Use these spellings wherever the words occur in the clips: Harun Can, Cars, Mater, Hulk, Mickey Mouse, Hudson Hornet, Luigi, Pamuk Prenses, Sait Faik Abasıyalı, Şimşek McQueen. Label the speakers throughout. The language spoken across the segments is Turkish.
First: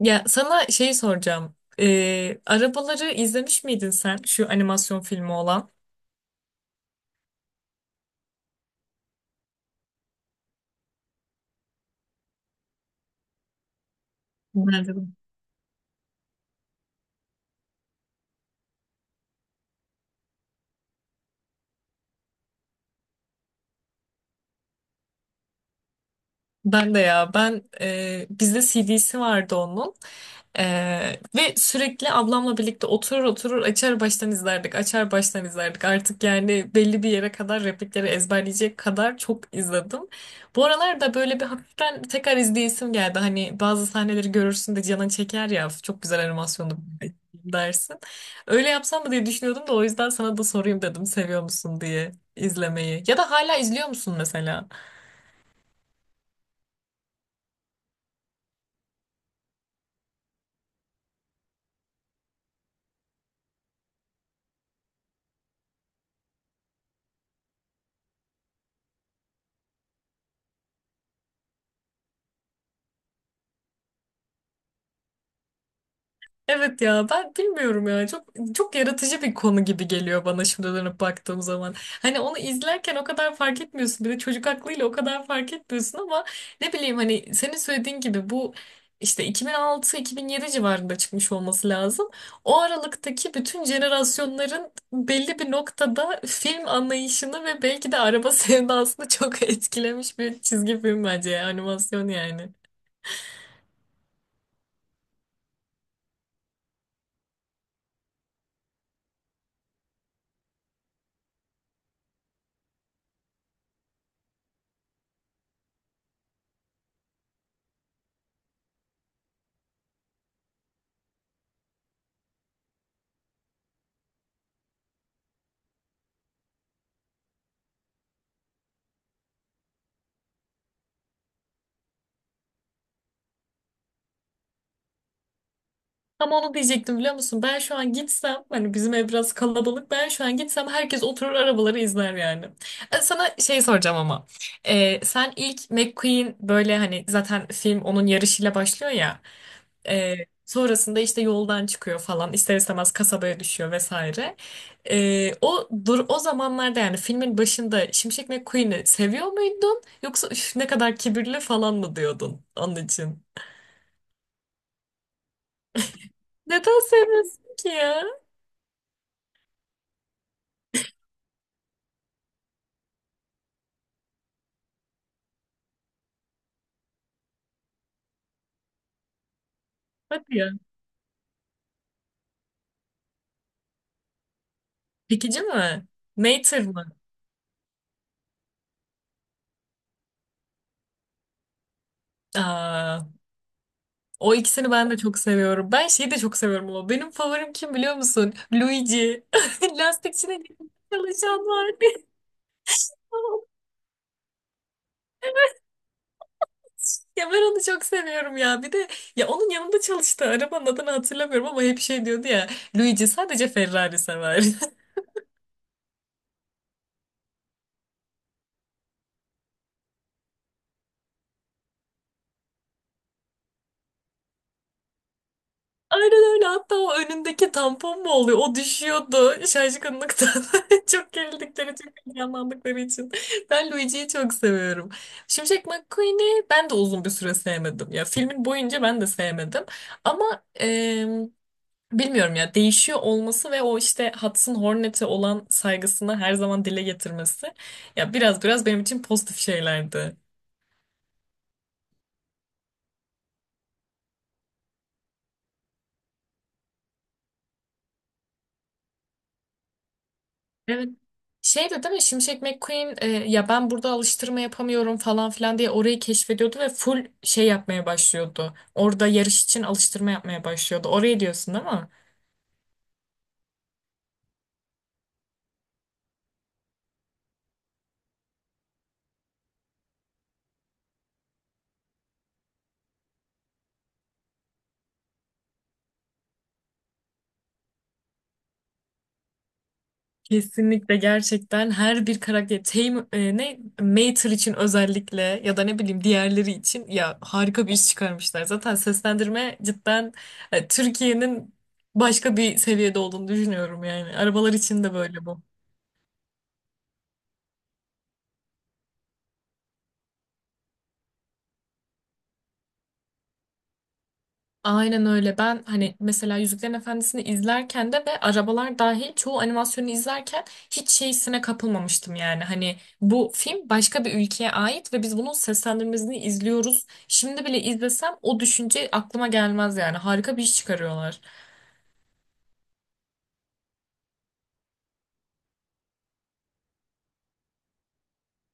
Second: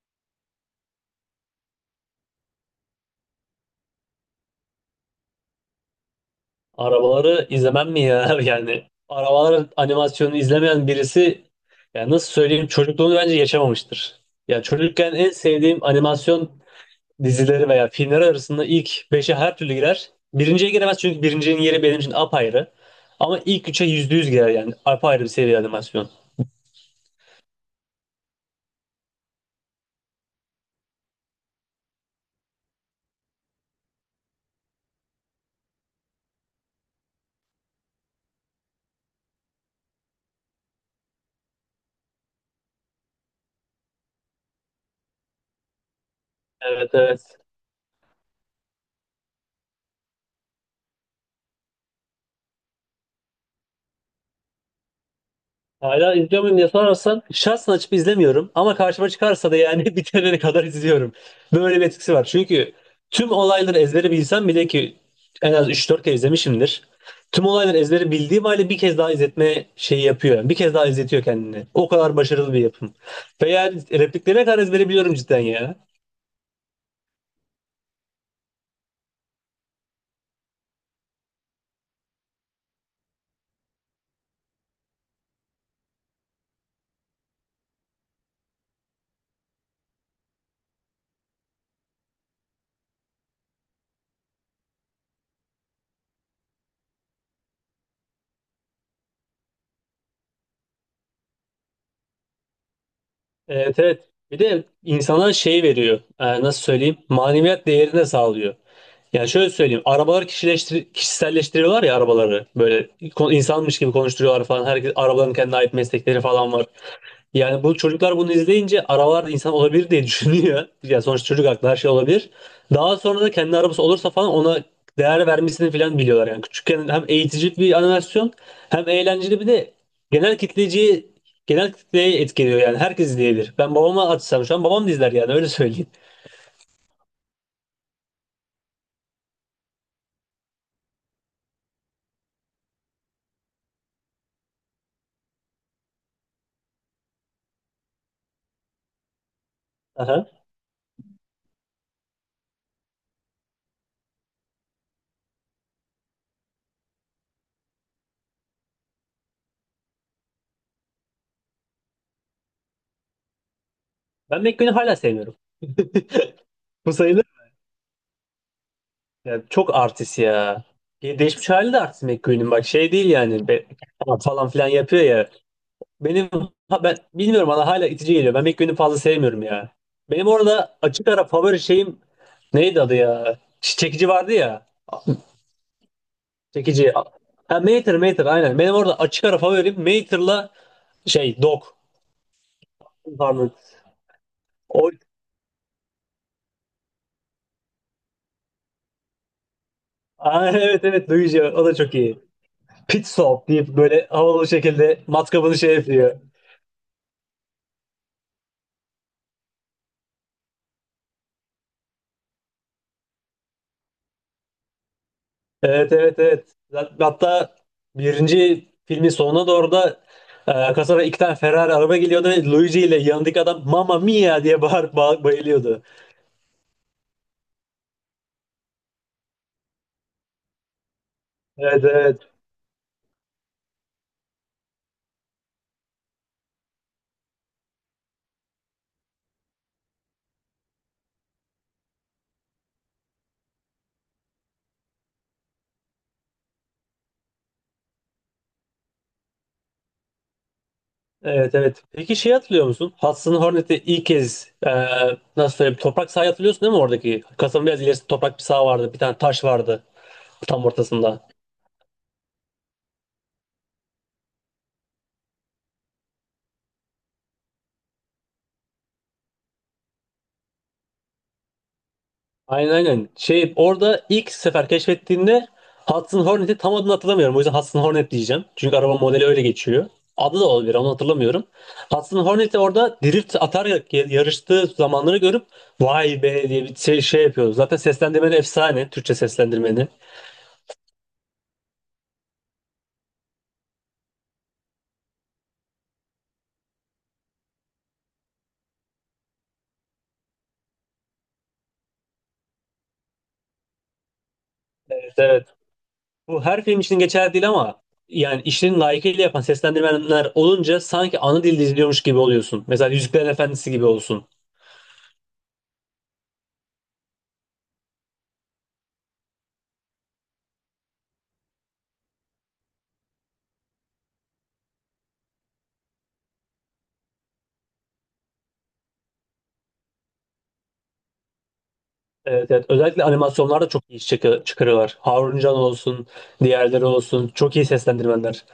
Speaker 1: Ya sana şeyi soracağım. Arabaları izlemiş miydin sen? Şu animasyon filmi olan.
Speaker 2: Arabaları izlemem mi ya? Yani arabalar animasyonunu izlemeyen birisi yani nasıl söyleyeyim çocukluğunu bence yaşamamıştır. Ya
Speaker 1: Nerede?
Speaker 2: çocukken en sevdiğim animasyon dizileri veya filmleri arasında ilk beşe her türlü girer. Birinciye giremez çünkü birincinin yeri benim için apayrı. Ama ilk 3'e %100 girer yani apayrı bir seviye animasyon.
Speaker 1: Ben de ya ben bizde CD'si vardı onun. E, Ve sürekli ablamla birlikte oturur oturur açar baştan izlerdik, açar baştan izlerdik, artık yani belli bir yere kadar replikleri ezberleyecek kadar çok izledim. Bu aralar da böyle bir hafiften tekrar izleyesim geldi, hani bazı sahneleri görürsün de canın çeker ya, çok güzel animasyonu
Speaker 2: Evet evet.
Speaker 1: dersin. Öyle yapsam mı diye düşünüyordum da o yüzden sana da sorayım dedim, seviyor musun diye izlemeyi ya da hala izliyor musun mesela?
Speaker 2: Hala izliyor muyum diye sorarsan şahsen açıp izlemiyorum ama karşıma çıkarsa da yani bitirene kadar izliyorum. Böyle bir etkisi var. Çünkü tüm olayları ezbere bilsem bile ki en az 3-4 kere izlemişimdir. Tüm olayları ezbere bildiğim halde bir kez daha izletme şeyi yapıyor. Yani bir kez daha izletiyor kendini. O kadar başarılı bir yapım. Ve yani repliklerine kadar ezbere biliyorum cidden ya.
Speaker 1: Evet ya, ben bilmiyorum ya, çok çok yaratıcı bir konu gibi geliyor bana şimdi dönüp baktığım zaman. Hani onu izlerken o kadar fark etmiyorsun, bir de çocuk aklıyla o kadar fark etmiyorsun ama ne bileyim, hani senin söylediğin gibi bu işte 2006-2007 civarında çıkmış olması lazım. O aralıktaki bütün jenerasyonların belli bir noktada film anlayışını ve belki de araba sevdasını çok etkilemiş bir çizgi film bence ya, animasyon yani.
Speaker 2: Evet evet. Bir de insana şey veriyor. Nasıl söyleyeyim? Maneviyat değerini de sağlıyor. Yani şöyle söyleyeyim. Arabaları kişiselleştiriyorlar ya arabaları. Böyle insanmış gibi konuşturuyorlar falan. Herkes arabaların kendine ait meslekleri falan var. Yani bu çocuklar bunu izleyince arabalar da insan olabilir diye düşünüyor. Yani sonuçta çocuk aklı her şey olabilir. Daha sonra da kendi arabası olursa falan ona değer vermesini falan biliyorlar. Yani küçükken hem eğitici bir animasyon hem eğlenceli bir de genel kitleciyi genel kitleyi etkiliyor yani herkes izleyebilir. Ben babama açsam şu an babam da izler yani öyle söyleyeyim.
Speaker 1: Tam onu diyecektim, biliyor musun? Ben şu an gitsem hani bizim ev biraz kalabalık. Ben şu an gitsem herkes oturur arabaları izler yani. Sana şey soracağım ama. Sen ilk McQueen böyle hani zaten film onun yarışıyla başlıyor ya. E,
Speaker 2: Aha.
Speaker 1: Sonrasında işte yoldan çıkıyor falan, ister istemez kasabaya düşüyor vesaire. O dur, o zamanlarda yani filmin başında Şimşek McQueen'i seviyor muydun? Yoksa "Üf, ne kadar kibirli" falan mı diyordun onun için?
Speaker 2: Ben McQueen'i hala sevmiyorum.
Speaker 1: Neden
Speaker 2: Bu sayılır.
Speaker 1: seviyorsun ki ya?
Speaker 2: Ya çok artist ya. Ya değişmiş hali de artist McQueen'in. Bak şey değil yani. Falan filan yapıyor ya. Benim ha, ben bilmiyorum, bana hala itici geliyor. Ben McQueen'i fazla sevmiyorum ya. Benim
Speaker 1: Hadi ya.
Speaker 2: orada açık ara favori şeyim neydi adı ya? Çekici vardı ya.
Speaker 1: Çekici mi? Mater mı?
Speaker 2: Çekici. Ha, Mater Mater aynen. Benim orada açık ara favorim Mater'la şey Dog.
Speaker 1: Aa,
Speaker 2: Pardon.
Speaker 1: o ikisini ben
Speaker 2: O,
Speaker 1: de çok seviyorum. Ben şeyi de çok seviyorum ama benim favorim kim biliyor musun? Luigi. Lastikçinin
Speaker 2: Aa, evet evet
Speaker 1: çalışan
Speaker 2: duyucu. O
Speaker 1: var.
Speaker 2: da çok iyi. Pit Stop deyip böyle havalı bir şekilde matkabını şey yapıyor.
Speaker 1: Ya ben onu çok seviyorum ya. Bir de ya onun yanında çalıştı. Arabanın adını hatırlamıyorum ama hep şey diyordu ya. Luigi sadece Ferrari sever.
Speaker 2: Evet evet evet. Hatta birinci filmin sonuna doğru da kasaba iki tane Ferrari araba geliyordu ve Luigi ile yanındaki adam Mamma Mia diye bağırıp bayılıyordu.
Speaker 1: Aynen öyle. Hatta o önündeki tampon mu oluyor? O düşüyordu şaşkınlıktan. Çok gerildikleri,
Speaker 2: Evet
Speaker 1: çok
Speaker 2: evet.
Speaker 1: heyecanlandıkları için. Ben Luigi'yi çok seviyorum. Şimşek McQueen'i ben de uzun bir süre sevmedim. Ya filmin boyunca ben de sevmedim. Ama bilmiyorum ya, değişiyor olması ve o işte Hudson Hornet'e olan saygısını her zaman dile getirmesi, ya biraz biraz benim için pozitif şeylerdi.
Speaker 2: Evet evet. Peki şey hatırlıyor musun? Hudson Hornet'i ilk kez nasıl söyleyeyim, toprak sahayı hatırlıyorsun değil mi oradaki? Kasanın biraz ilerisinde toprak bir saha vardı. Bir tane taş vardı tam
Speaker 1: Evet.
Speaker 2: ortasında.
Speaker 1: Şey de değil mi? Şimşek McQueen, ya ben burada alıştırma yapamıyorum falan filan diye orayı keşfediyordu ve full şey yapmaya başlıyordu. Orada yarış için alıştırma yapmaya başlıyordu. Orayı diyorsun değil mi?
Speaker 2: Aynen aynen. Şey, orada ilk sefer keşfettiğinde Hudson Hornet'i, tam adını hatırlamıyorum. O yüzden Hudson Hornet diyeceğim. Çünkü araba modeli öyle geçiyor. Adı da olabilir, onu hatırlamıyorum. Hudson Hornet'i orada drift atarak ya yarıştığı zamanları görüp vay be diye bir şey, şey yapıyoruz. Zaten seslendirmeni efsane. Türkçe seslendirmeni.
Speaker 1: Kesinlikle, gerçekten her bir karakter Tame, ne Mater için özellikle ya da ne bileyim diğerleri için, ya harika bir iş çıkarmışlar. Zaten seslendirme cidden Türkiye'nin başka bir seviyede olduğunu düşünüyorum yani. Arabalar için de
Speaker 2: Evet,
Speaker 1: böyle bu.
Speaker 2: evet. Bu her film için geçerli değil ama yani işlerini layıkıyla yapan seslendirmenler olunca sanki ana dilde izliyormuş gibi oluyorsun. Mesela Yüzüklerin Efendisi gibi olsun.
Speaker 1: Aynen öyle. Ben hani mesela Yüzüklerin Efendisi'ni izlerken de ve arabalar dahil çoğu animasyonu izlerken hiç şeysine kapılmamıştım yani. Hani bu film başka bir ülkeye ait ve biz bunun seslendirmesini izliyoruz. Şimdi bile izlesem o düşünce aklıma gelmez yani. Harika bir iş çıkarıyorlar.
Speaker 2: Evet, evet. Özellikle animasyonlarda çok iyi iş çıkarıyorlar. Harun Can olsun, diğerleri olsun. Çok iyi seslendirmenler.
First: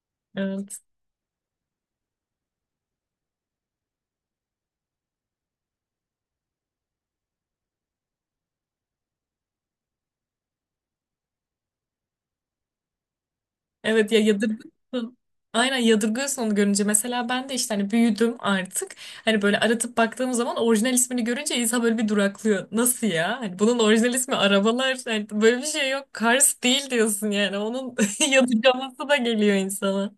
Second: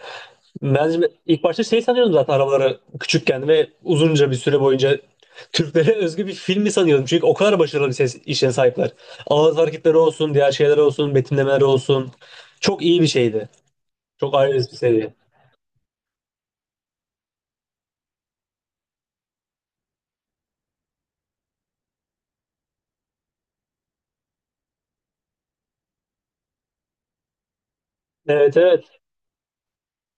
Speaker 2: Ben ilk başta şey sanıyordum zaten arabaları, küçükken ve uzunca bir süre boyunca Türklere özgü bir film mi sanıyordum. Çünkü o kadar başarılı bir ses işe sahipler. Ağız hareketleri olsun, diğer şeyler olsun, betimlemeler olsun. Çok iyi bir şeydi.
Speaker 1: Evet ya,
Speaker 2: Çok ayrı bir seviye.
Speaker 1: yadırgıyorsun. Aynen, yadırgıyorsun onu görünce. Mesela ben de işte hani büyüdüm artık. Hani böyle aratıp baktığım zaman orijinal ismini görünce insan böyle bir duraklıyor. Nasıl ya? Hani bunun orijinal ismi arabalar. Hani böyle bir şey yok. Cars değil diyorsun yani. Onun
Speaker 2: Evet evet.
Speaker 1: yadırgaması da geliyor insana.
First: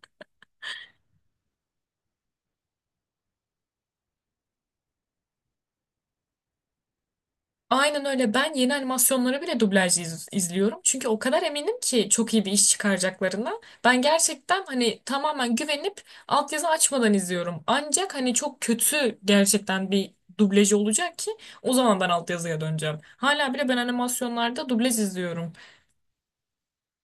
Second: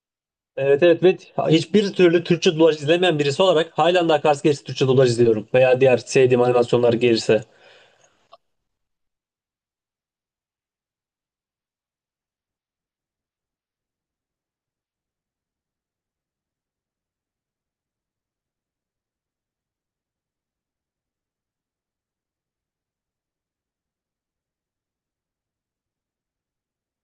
Speaker 2: Evet evet ve hiçbir türlü Türkçe dublaj izlemeyen birisi olarak halen daha Cars gerisi Türkçe dublaj izliyorum. Veya diğer sevdiğim animasyonlar gelirse.
Speaker 1: Aynen öyle. Ben yeni animasyonları bile dublaj izliyorum. Çünkü o kadar eminim ki çok iyi bir iş çıkaracaklarına. Ben gerçekten hani tamamen güvenip altyazı açmadan izliyorum. Ancak hani çok kötü gerçekten bir dublajı olacak ki, o zaman ben altyazıya döneceğim. Hala bile ben animasyonlarda dublaj izliyorum.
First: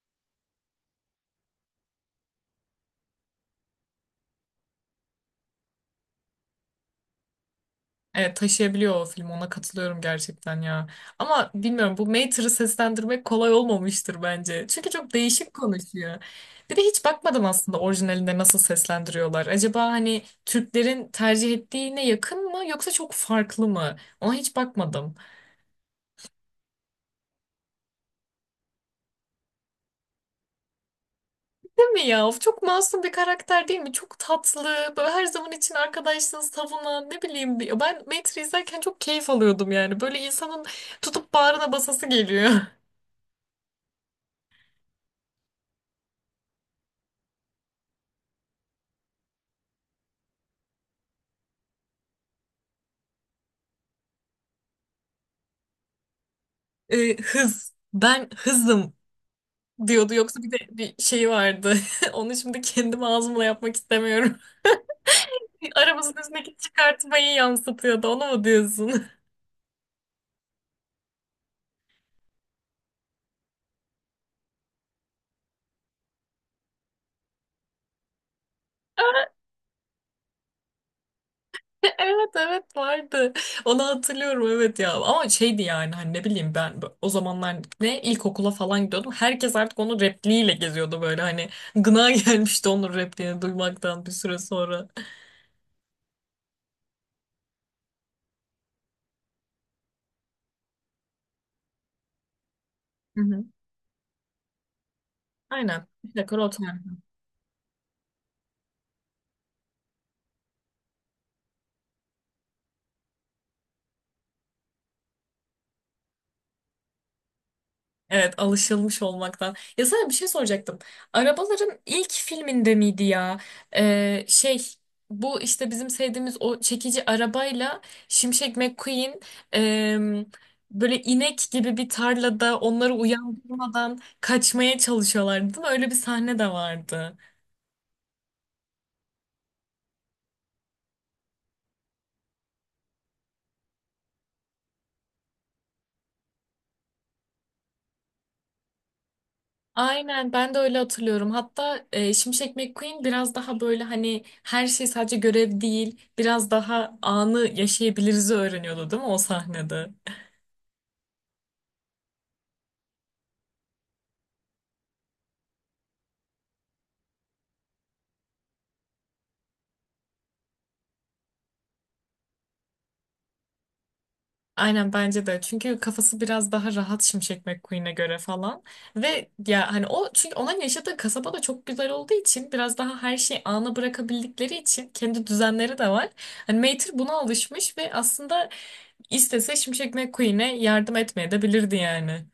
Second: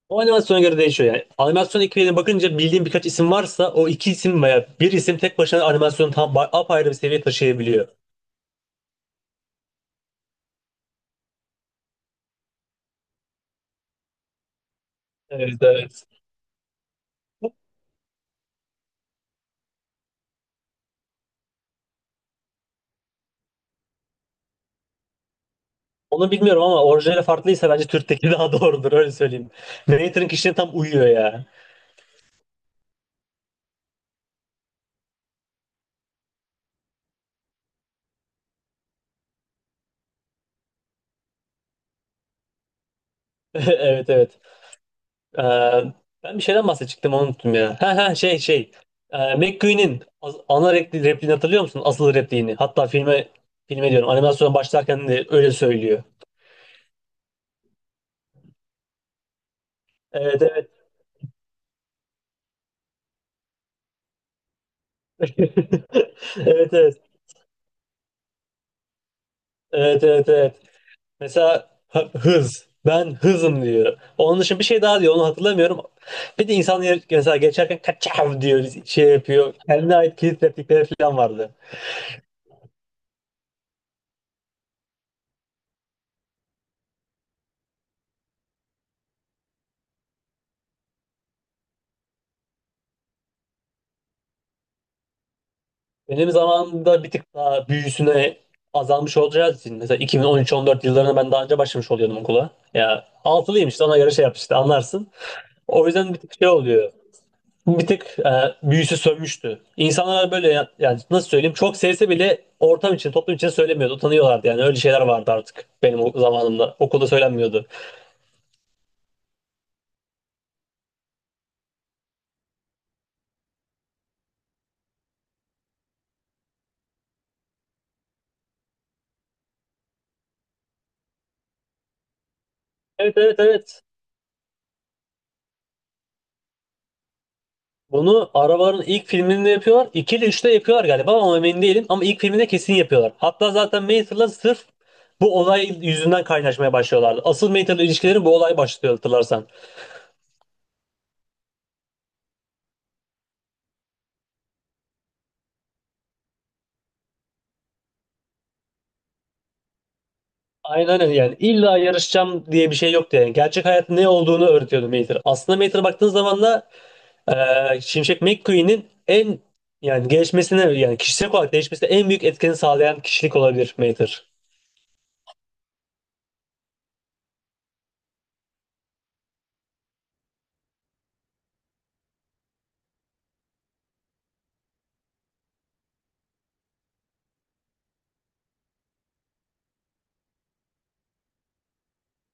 Speaker 2: O animasyona göre değişiyor yani. Animasyon ekibine bakınca bildiğim birkaç isim varsa o iki isim veya bir isim tek başına animasyonu tam apayrı bir seviye taşıyabiliyor.
Speaker 1: Evet, taşıyabiliyor o film, ona katılıyorum gerçekten ya. Ama bilmiyorum, bu Mater'ı seslendirmek kolay olmamıştır bence. Çünkü çok değişik
Speaker 2: Evet evet.
Speaker 1: konuşuyor. Bir de hiç bakmadım aslında orijinalinde nasıl seslendiriyorlar. Acaba hani Türklerin tercih ettiğine yakın mı yoksa çok farklı mı? Ona hiç bakmadım.
Speaker 2: Onu bilmiyorum ama orijinali farklıysa bence Türk'teki daha doğrudur, öyle söyleyeyim. Narrator'ın kişiliğine tam uyuyor ya.
Speaker 1: Değil mi ya? Of, çok masum bir karakter değil mi? Çok tatlı. Böyle her zaman için arkadaşlığını savunan, ne bileyim. Ben Mater'ı izlerken çok keyif alıyordum yani. Böyle insanın tutup bağrına basası geliyor.
Speaker 2: Evet evet. Ee, Ben bir şeyden bahsedecektim, onu unuttum ya. Ha ha, şey şey. McQueen'in ana repliğini hatırlıyor musun? Asıl repliğini. Hatta filme, filme diyorum animasyona, başlarken de öyle söylüyor.
Speaker 1: Hız. Ben hızım diyordu. Yoksa
Speaker 2: Evet
Speaker 1: bir de
Speaker 2: evet.
Speaker 1: bir şeyi vardı. Onu şimdi kendim ağzımla yapmak istemiyorum. Arabasının üstündeki
Speaker 2: Evet evet.
Speaker 1: çıkartmayı yansıtıyordu. Onu mu diyorsun?
Speaker 2: Evet evet evet. Mesela hız. Ben hızım diyor. Onun dışında bir şey daha diyor. Onu hatırlamıyorum. Bir de insan mesela geçerken kaçav diyor. Şey yapıyor. Kendine ait kilit replikleri falan vardı.
Speaker 1: Evet evet, vardı. Onu hatırlıyorum, evet ya. Ama şeydi yani hani, ne bileyim ben, o zamanlar ne ilkokula falan gidiyordum. Herkes artık onun repliğiyle geziyordu böyle, hani gına gelmişti onun repliğini duymaktan bir süre sonra.
Speaker 2: Benim zamanımda bir tık daha büyüsüne azalmış olacağı için. Mesela 2013-14 yıllarında ben daha önce başlamış oluyordum okula. Ya
Speaker 1: Hı hı.
Speaker 2: altılıyım işte, ona göre şey yap işte, anlarsın.
Speaker 1: Aynen.
Speaker 2: O
Speaker 1: Bir
Speaker 2: yüzden bir tık
Speaker 1: dakika.
Speaker 2: şey oluyor. Bir tık büyüsü sönmüştü. İnsanlar böyle yani nasıl söyleyeyim, çok sevse bile ortam için, toplum için söylemiyordu. Utanıyorlardı, yani öyle şeyler vardı artık benim o zamanımda. Okulda söylenmiyordu.
Speaker 1: Evet, alışılmış olmaktan. Ya sana bir şey soracaktım. Arabaların ilk filminde miydi ya? Şey, bu işte bizim sevdiğimiz o çekici arabayla Şimşek McQueen, em, böyle inek gibi bir tarlada onları
Speaker 2: Evet evet evet.
Speaker 1: uyandırmadan kaçmaya çalışıyorlardı, değil mi? Öyle bir sahne de vardı.
Speaker 2: Bunu arabaların ilk filminde yapıyorlar. 2 ile 3'te yapıyorlar galiba ama emin değilim. Ama ilk filminde kesin yapıyorlar. Hatta zaten Mayther'la sırf bu olay yüzünden kaynaşmaya başlıyorlardı. Asıl Mayther'la ilişkileri bu olay başlıyor, hatırlarsan.
Speaker 1: Aynen, ben de öyle hatırlıyorum. Hatta Şimşek McQueen biraz daha böyle hani her şey sadece görev değil, biraz daha anı yaşayabiliriz öğreniyordu, değil mi o sahnede?
Speaker 2: Aynen öyle, yani illa yarışacağım diye bir şey yoktu yani. Gerçek hayatın ne olduğunu öğretiyordu Mater. Aslında Mater'a baktığın zaman da Şimşek McQueen'in yani gelişmesine, yani kişisel olarak değişmesine en büyük etkeni sağlayan kişilik olabilir Mater.
Speaker 1: Aynen bence de. Çünkü kafası biraz daha rahat Şimşek McQueen'e göre falan. Ve ya hani o, çünkü onun yaşadığı kasaba da çok güzel olduğu için biraz daha her şeyi ana bırakabildikleri için kendi düzenleri de var. Hani Mater buna alışmış ve aslında istese Şimşek McQueen'e yardım etmeye de bilirdi yani.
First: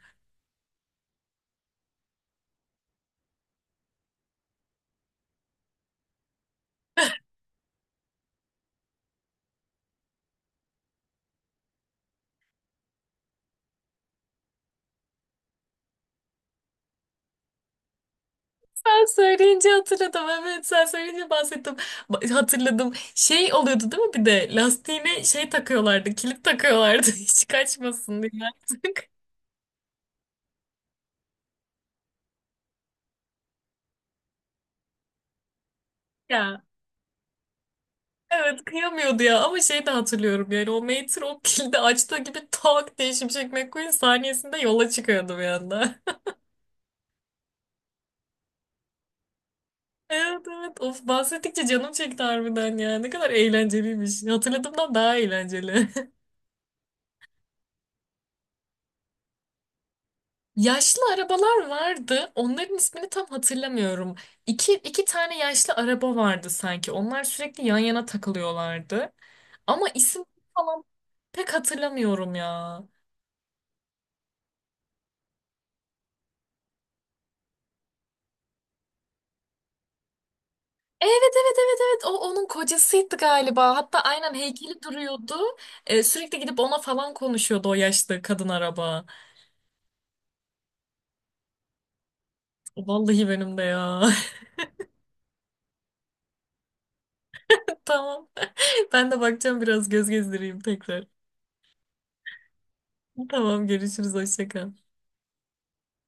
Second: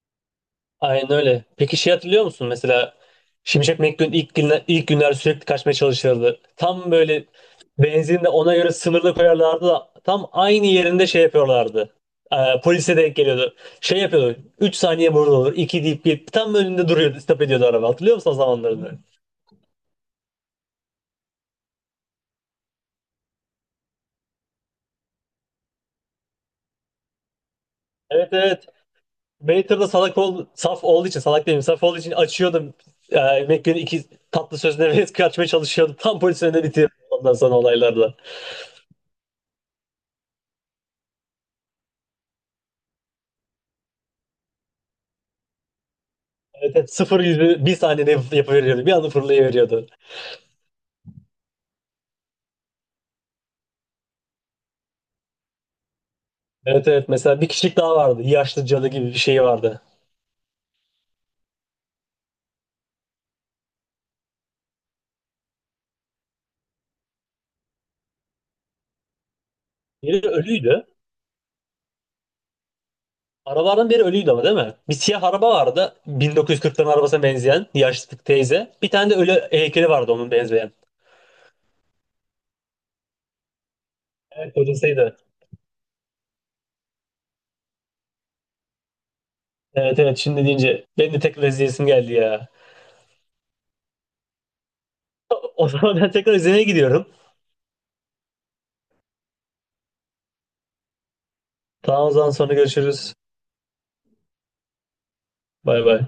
Speaker 2: Aynen öyle. Peki şey hatırlıyor musun, mesela Şimşek McQueen ilk günler sürekli kaçmaya çalışırdı. Tam böyle benzin de ona göre sınırlı koyarlardı da tam aynı yerinde şey yapıyorlardı. Polise denk geliyordu. Şey yapıyordu. 3 saniye burada olur. 2 deyip bir tam önünde duruyordu. Stop ediyordu araba. Hatırlıyor musun o zamanlarını?
Speaker 1: Sen söyleyince hatırladım. Evet, sen söyleyince bahsettim. Hatırladım. Şey oluyordu değil mi, bir de lastiğine şey takıyorlardı. Kilit takıyorlardı. Hiç kaçmasın
Speaker 2: Evet
Speaker 1: diye
Speaker 2: evet.
Speaker 1: artık.
Speaker 2: Waiter'da saf olduğu için, salak değilim saf olduğu için açıyordum. E, Mac'in iki tatlı sözüne ve kaçmaya çalışıyordum. Tam polisin önüne
Speaker 1: Ya.
Speaker 2: bitiyordum ondan sonra olaylarla.
Speaker 1: Evet, kıyamıyordu ya, ama şey de hatırlıyorum yani, o Mater o kilidi açtığı gibi tak diye Şimşek McQueen saniyesinde yola çıkıyordu bir anda.
Speaker 2: Evet, evet, sıfır yüzü bir saniyede yapıveriyordu. Bir anda fırlayıveriyordu.
Speaker 1: Evet evet, of, bahsettikçe canım çekti harbiden ya, ne kadar eğlenceliymiş, hatırladığımdan daha eğlenceli.
Speaker 2: Evet evet mesela bir kişilik daha vardı. Yaşlı cadı gibi bir şey vardı.
Speaker 1: Yaşlı arabalar vardı, onların ismini tam hatırlamıyorum. İki tane yaşlı araba vardı sanki, onlar sürekli yan yana takılıyorlardı ama isim
Speaker 2: Biri
Speaker 1: falan
Speaker 2: ölüydü.
Speaker 1: pek hatırlamıyorum ya.
Speaker 2: Arabalardan biri ölüydü ama değil mi? Bir siyah araba vardı. 1940'ların arabasına benzeyen yaşlı teyze. Bir tane de ölü heykeli vardı onun benzeyen.
Speaker 1: Evet evet evet evet, o onun kocasıydı galiba. Hatta aynen
Speaker 2: Evet
Speaker 1: heykeli
Speaker 2: kocasıydı.
Speaker 1: duruyordu. Sürekli gidip ona falan konuşuyordu o yaşlı kadın araba.
Speaker 2: Evet evet şimdi deyince benim de tek izleyesim geldi ya.
Speaker 1: Vallahi benim de ya.
Speaker 2: O zaman ben tekrar izlemeye gidiyorum.
Speaker 1: Tamam. Ben de bakacağım, biraz göz gezdireyim tekrar.
Speaker 2: Tamam o zaman sonra görüşürüz.
Speaker 1: Tamam, görüşürüz, hoşça kal.
Speaker 2: Bay bay.